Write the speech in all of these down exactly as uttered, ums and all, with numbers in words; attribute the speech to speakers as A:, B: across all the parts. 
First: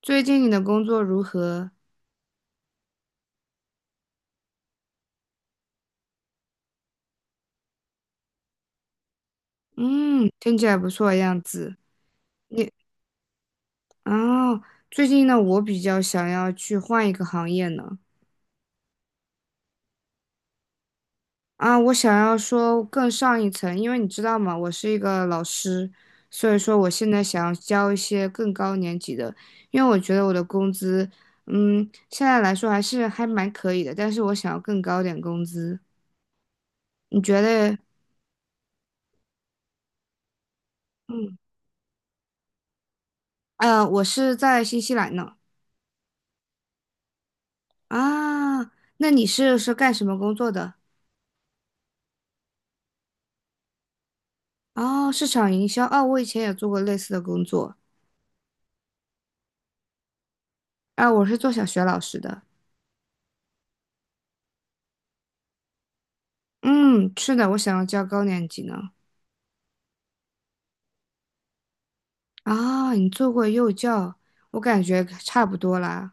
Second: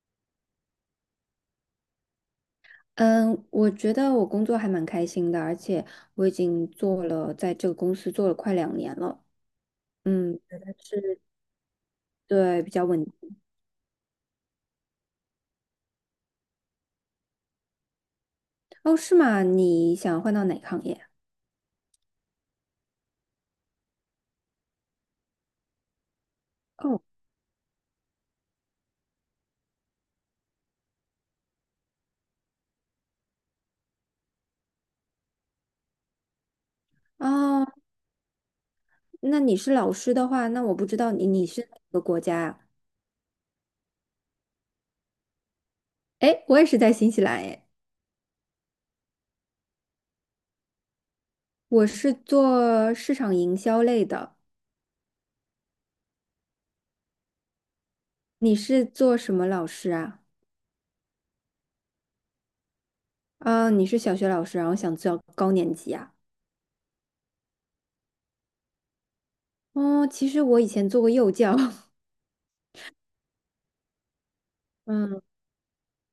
A: 最近你的工作如何？
B: 嗯，我觉得我工作还蛮开心的，而且我已经做了，在这个公司做了快两年了。
A: 嗯，
B: 嗯，
A: 听
B: 觉
A: 起
B: 得
A: 来不错的
B: 是
A: 样子。
B: 对，比
A: 你
B: 较稳。
A: 啊，最近呢，我比较想要去换一个行业呢。
B: 哦，是吗？你想换到哪个行业？
A: 啊，我想要说更上一层，因为你知道吗，我是一个老师，所以说我
B: 哦，
A: 现在想要教一些更高年级的，因为我觉得我的工资，嗯，现在来说还是还蛮可以的，但是我想要更高点工资。你觉
B: 哦，
A: 得？
B: 那你是老师的话，那我不知道你
A: 嗯，
B: 你是哪个国家啊？
A: 呃，我是在新西兰呢。
B: 哎，我也是在新西兰哎，
A: 啊，那你是是干什么工作的？
B: 我是做市场营销类的。
A: 哦，市场营销，哦，我以前也做过类似的工作，
B: 你是做什么老师啊？
A: 啊，我是做小学老师的，
B: 啊，你是小学老师，然后想教高年级啊？
A: 嗯，是的，我想要教高年级呢。
B: 哦，其实我以前做过幼教。
A: 啊，你做过幼教，我感觉
B: 嗯。
A: 差不多啦。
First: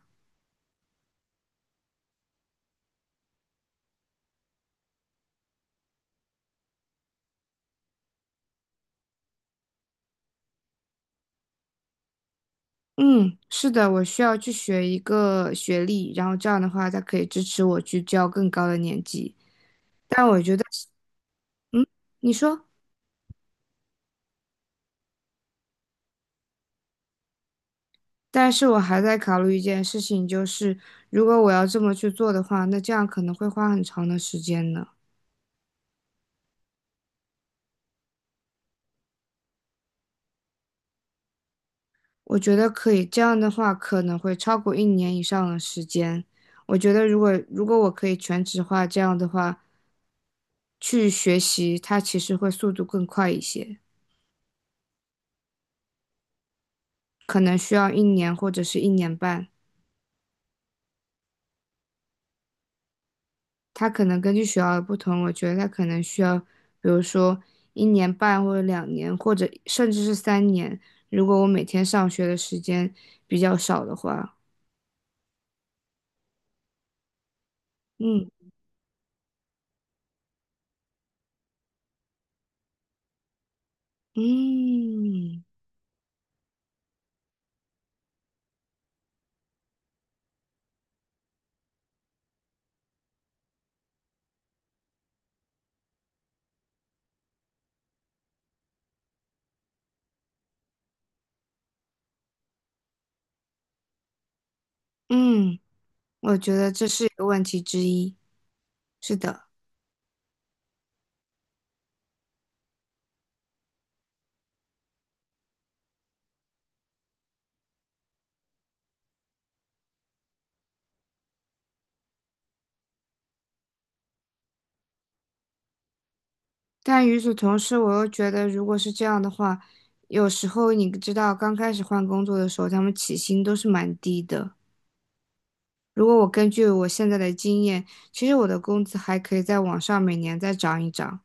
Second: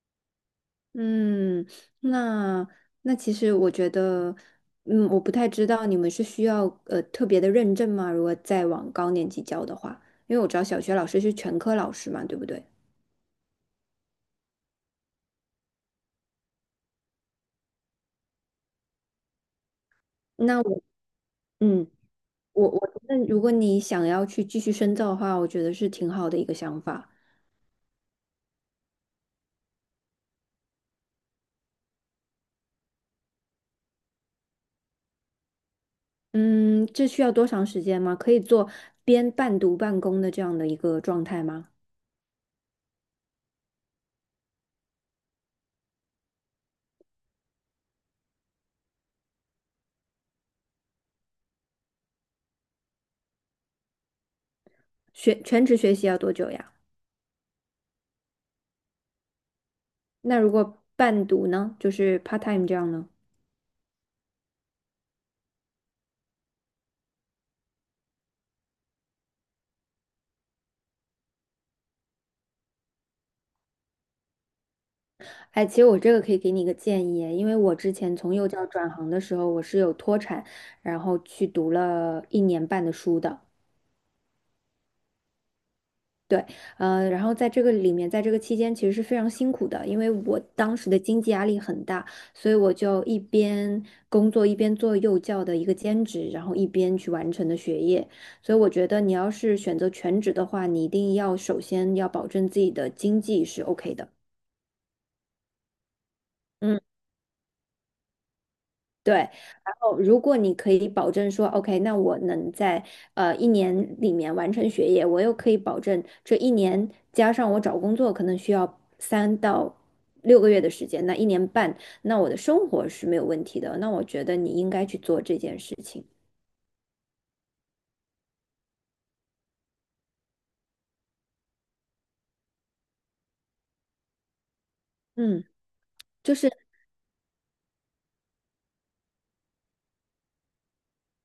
B: 嗯，那那其实我觉得，嗯，我不太知道你们是需要呃特别的认证吗？如果再往高年级教的话，因为我知道小学老师是全科老师嘛，对不对？
A: 嗯，是的，我需要去学一个学历，然后这样的话，才可以支持我去教更高的年级。
B: 那我，
A: 嗯，
B: 嗯，
A: 你说，
B: 我我那如果你想要去继续深造的话，我觉得是挺好的一个想法。
A: 但是我还在考虑一件事情，就是如果我要这么去做的话，那这样可能会花很长的时间呢。
B: 嗯，这需要多长时间吗？可以做边半读半工的这样的一个状态吗？
A: 我觉得可以，这样的话可能会超过一年以上的时间。我觉得如果如果我可以全职化，这样的话去学习，它其实会速度更快一些，
B: 学全职学习要多久呀？
A: 可能需要一年或者是一年半。
B: 那如果半读呢，就是 part time 这样呢？
A: 它可能根据学校的不同，我觉得它可能需要，比如说一年半或者两年，或者甚至是三年。如果我每天上学的时间比较少的话，
B: 哎，其实我这个可以给你一个建议，因为我之前从幼
A: 嗯
B: 教转行的时候，我是有脱产，然后去读了一年半的书的。
A: 嗯
B: 对，呃，然后在这个里面，在这个期间其实是非常辛苦的，因为我当时的经济压力很大，所以我就一边工作一边做幼教的一个兼职，然后一边去完成的学业。所以我觉得你要是选择全职的话，你一定要首先要保证自己的经济是 OK 的。
A: 嗯。我觉得
B: 嗯。
A: 这是一个问题之一。
B: 对，
A: 是
B: 然
A: 的，
B: 后如果你可以保证说，OK，那我能在呃一年里面完成学业，我又可以保证这一年加上我找工作可能需要三到六个月的时间，那一年半，那我的生活是没有问题的。那我觉得你应该去做这件事情。
A: 但与此同时，我又觉得，如果是这样的话，有时候你知道，刚开始换工作的时候，他们起薪都是蛮低的。
B: 嗯，
A: 如果我
B: 就是
A: 根据我现在的经验，其实我的工资还可以再往上，每年再涨一涨，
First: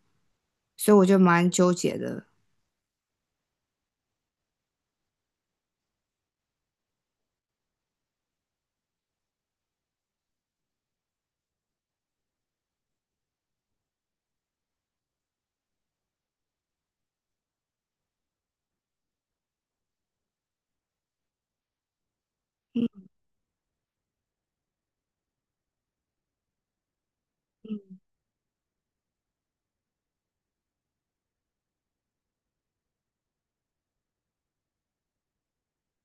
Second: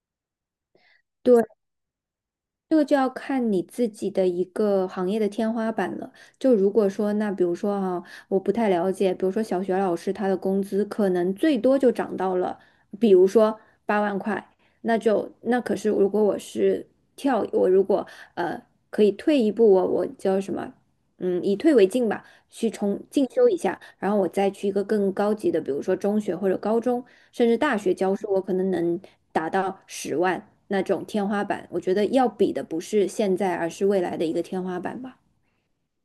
A: 所以我就
B: 对，
A: 蛮纠结的。
B: 这个就要看你自己的一个行业的天花板了。就如果说，那比如说哈、我不太了解，比如说小学老师他的工资可能最多就涨到了，比如说八万块，那就那可是如果我是跳，我如果呃可以退一步，我我叫什么，嗯，以退为进吧。去重进修一下，然后我再去一个更高级的，比如说中学或者高中，甚至大学教书，我可能能达到十万那种天花板。我觉得要比的不是现在，而是未来的一个天花板吧。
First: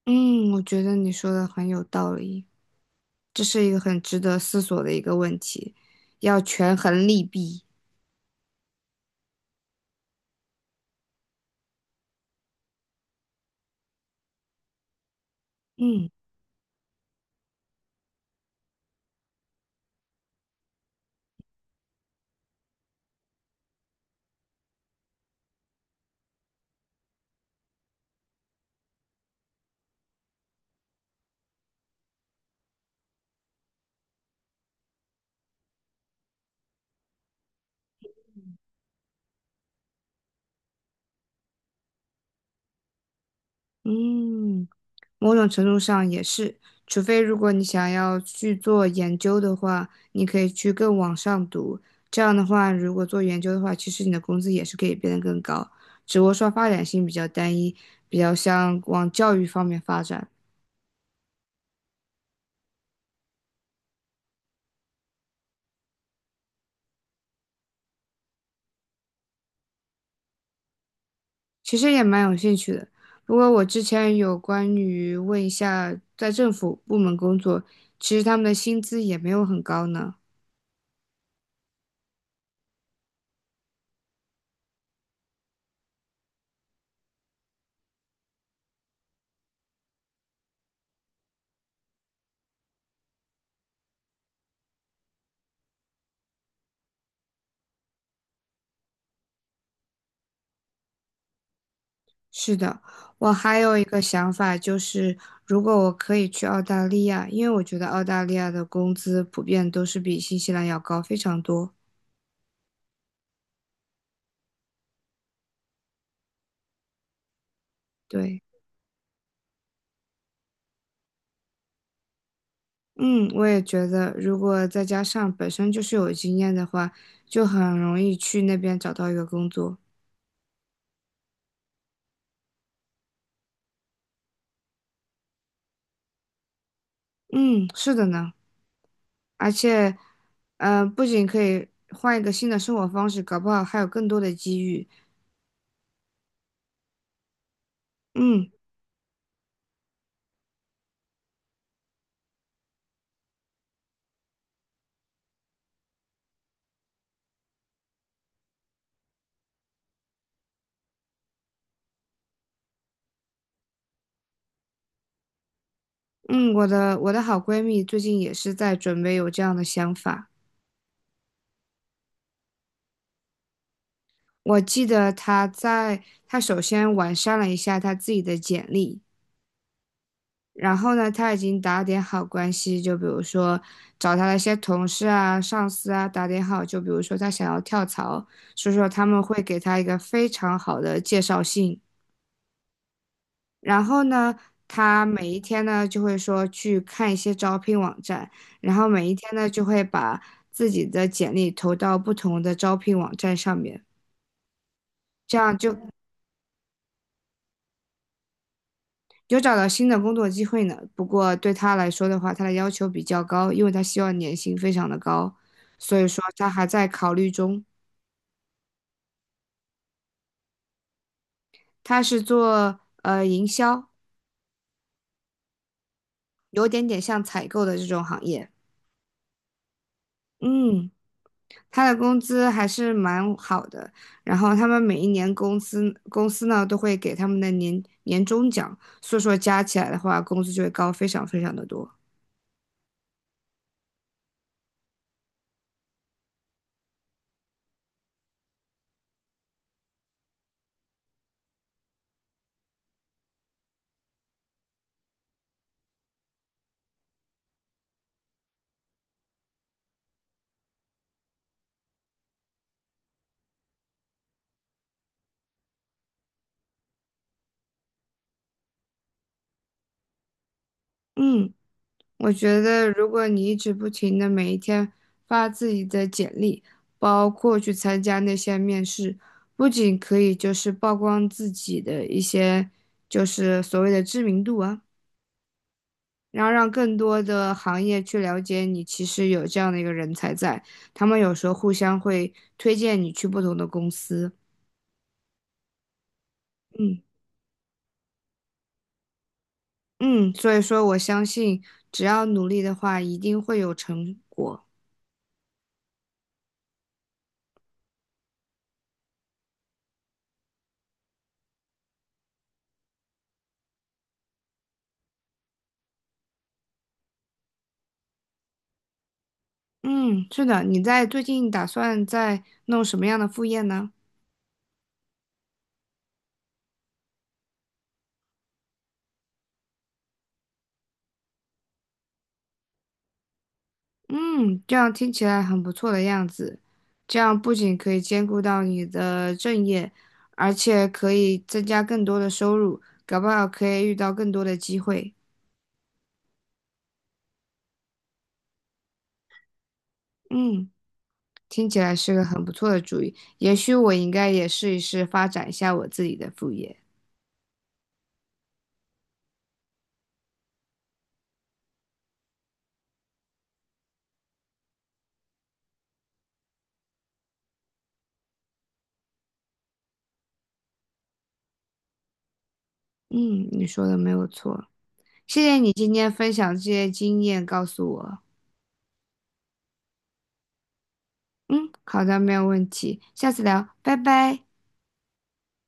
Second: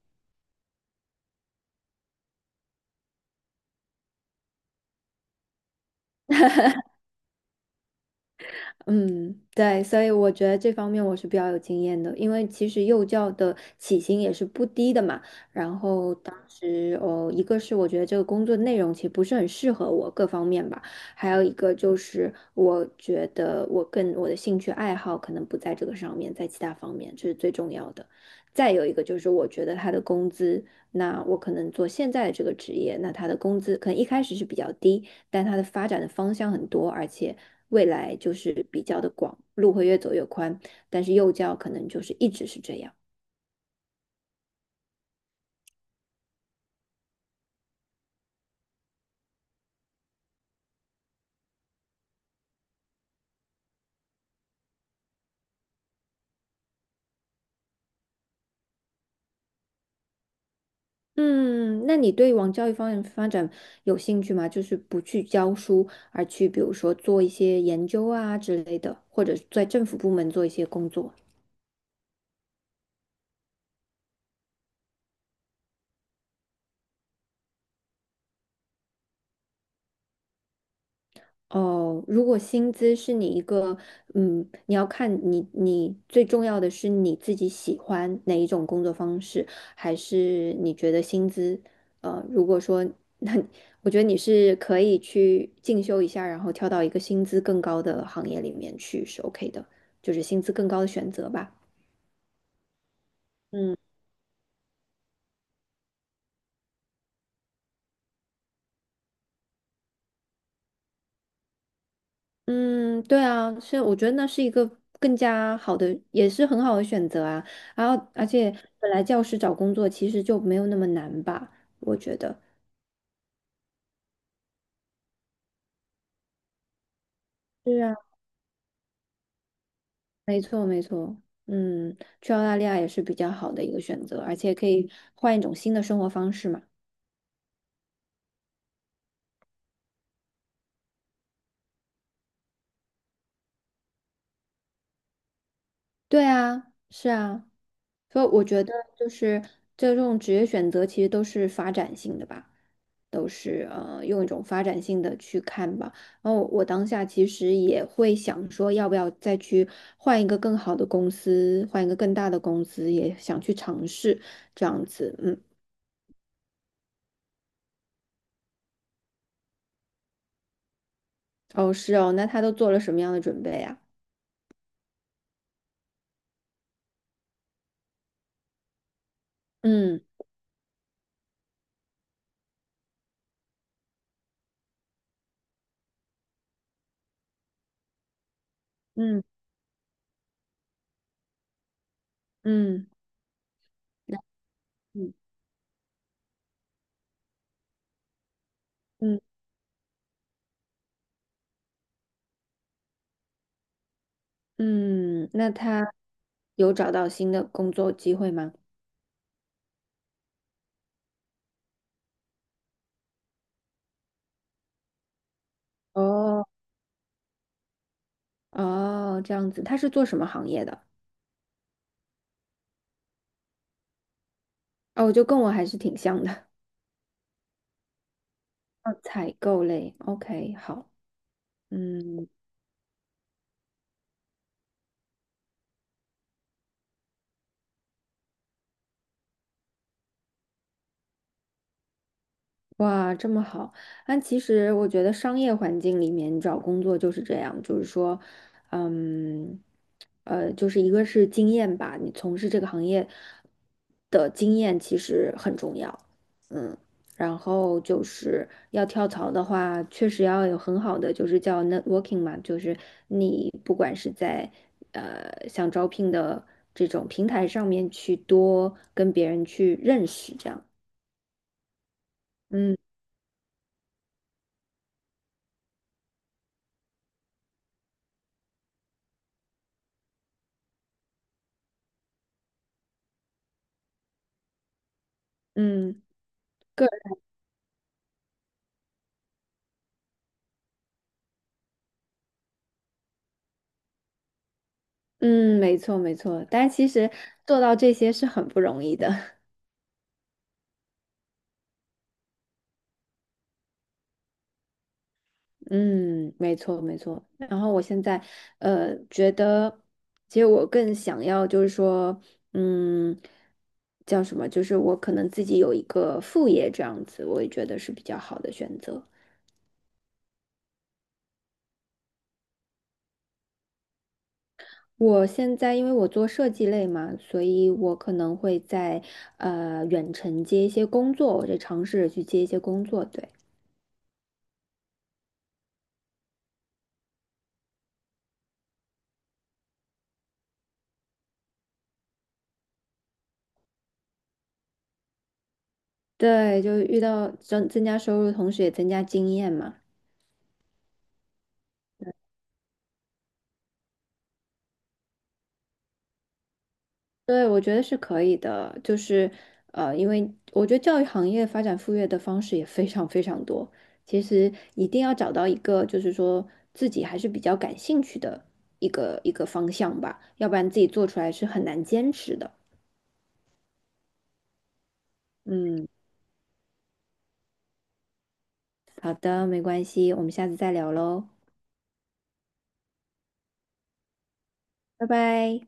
A: 嗯，我觉得你说的很有道理，这是一个很值得思索的一个问题，要权衡利弊。
B: 嗯，对，所以我觉得这方面我是比较有经验的，因为其实幼教的起薪也是不低的嘛。然
A: 嗯
B: 后当时，哦，一个是我觉得这个工作内容其实不是很适合我各方面吧，还有一个就是我觉得我跟我的兴趣爱好可能不在这个上面，在其他方面这是最重要的。再有一个就是我觉得他的工资，那我可能做现在的这个职业，那他的工资可能一开始是比较低，但他的发展的方向很多，而且。未来就是比较的广，路会越走越宽，但是幼教可能就是一直是这样。
A: 嗯。某种程度上也是，除非如果你想要去做研究的话，你可以去更往上读。这样的话，如果做研究的话，其实你的工资也是可以变得更高，只不过说发展性比较单一，比较像往教育方面发展。
B: 嗯，那你对往教育方面发展有兴趣吗？就是不去教书，而去比如说做一些研究啊之类的，或者在政府部门做一些工作。
A: 其实也蛮有兴趣的。不过我之前有关于问一下在政府部门工作，其实他们的薪资也没有很高呢。
B: 哦，如果薪资是你一个，嗯，你要看你你最重要的是你自己喜欢哪一种工作方式，还是你觉得薪资，呃，如果说 那我觉得你是可以去进修一下，然后跳到一个薪资更高的行业里面去是 OK 的，就是薪资更高的选择吧。
A: 是的，我还
B: 嗯，
A: 有一个想法，就是如果我可以去澳大利亚，因为我觉得澳大利亚的工资普遍都是比新西兰要高非常多。
B: 嗯，对啊，所以我觉得那是一个更加好的，也是很好的选择啊。然后，而
A: 对，
B: 且本来教师找工作其实就没有那么难吧，我觉得。
A: 嗯，我也觉得，如果再加上本身就是有经验的话，就很
B: 对啊，
A: 容易去那边找到一个工作。
B: 没错，没错。嗯，去澳大利亚也是比较好的一个选择，而且可以换一种新的生活方式嘛。
A: 嗯，是的呢，而且，呃，不仅可以换一个新的生活方式，搞不好还有更多的机遇。
B: 对啊，是啊，所以我
A: 嗯
B: 觉得就是这种职业选择其实都是发展性的吧，都是呃用一种发展性的去看吧。然后我当下其实也会想说，要不要再去换一个更好的公司，换一个更大的公司，也想去尝试这样子。嗯，
A: 嗯，我的我的好闺蜜最近也是在准备有这样的想法。
B: 哦，是哦，那他都做了什么样的准备啊？
A: 我记得他在他首先完善了一下他自己的简历，
B: 嗯
A: 然后呢，他已经打点好关系，就比如说找他的一些同事啊、上司啊打点好，就比如说他想要跳槽，所以说他们
B: 嗯
A: 会给他一个非常好的介绍信。
B: 嗯，
A: 然后
B: 那
A: 呢，他
B: 嗯
A: 每一天呢就会说去看一些招聘网站，然后每一
B: 嗯
A: 天呢就会把自己的简历投到不同的招聘网站上面，
B: 嗯，嗯
A: 这
B: 那
A: 样就
B: 他有找到新的工作机会吗？
A: 有找到新的工作机会呢，不过对他来说的话，他的要求比较高，因为他希望年薪非常的高，所以说
B: 哦。
A: 他还在考虑中。
B: 哦，这样子，他是做什么行业的？
A: 他是做呃营销，
B: 哦，就跟我还是挺像的，
A: 有点点像采购的这种行业。
B: 哦，采购类。OK，好，
A: 嗯，他的工
B: 嗯，
A: 资还是蛮好的，然后他们每一年公司公司呢都会给他们的年年终奖，所以说加起来的话，工资就会高非常非常的多。
B: 哇，这么好！但其实我觉得商业环境里面找工作就是这样，就是说，嗯，呃，就是一个是经验吧，你从事这个行业的经验其实很重要，嗯，然后就是要跳槽的话，确实要有很好的就是叫 networking 嘛，就是你不管是在呃想招聘的这种平台上面去多跟别人去认识，这样，
A: 嗯。我觉
B: 嗯
A: 得，如果你一直不停的每一天发自己的简历，包括去参加那些面试，不仅可以就是曝光自己的一些就是所谓的知名度啊，
B: 嗯。
A: 然后让
B: 个。
A: 更多的行业去了解你，其实有这样的一个人才在，他们有时候互相会推荐你去不同的公司。
B: 嗯，没错没错，但其
A: 嗯
B: 实做到这些是很不容易的。
A: 嗯，所以说我相信，只要努力的话，一定会有成果。
B: 嗯，没错没错。然后我现在呃觉得，其实我更想要就是说，嗯，叫什么？就是我可能自己有一个副业这样子，我也觉得是比较好的选择。
A: 嗯，是的，你在最近打算在弄什么样的副业呢？
B: 我现在因为我做设计类嘛，所以我可能会在呃远程接一些工作，我就尝试着去接一些工作，对。
A: 嗯，这样听起来很不错的样子。这样不仅可以兼顾到你的正业，而且可以增加更多的收入，搞不好可以遇到更多的机会。
B: 对，就遇到增增加收入，同时也增加经验嘛。
A: 嗯，听起来是个很不错的主意，也许我应该也试一试发展一下我自己的副业。
B: 对，我觉得是可以的，就是呃，因为我觉得教育行业发展副业的方式也非常非常多。其实一定要找到一个，就是说自己还是比较感兴趣的一个一个方向吧，要不然自己做出来是很难坚持的。
A: 嗯，你说的没有错，谢谢你
B: 嗯，
A: 今天分享这些经验告诉我。
B: 好的，没关系，我们下次再聊喽，
A: 嗯，好的，没有问题，下次聊，拜拜。
B: 拜拜。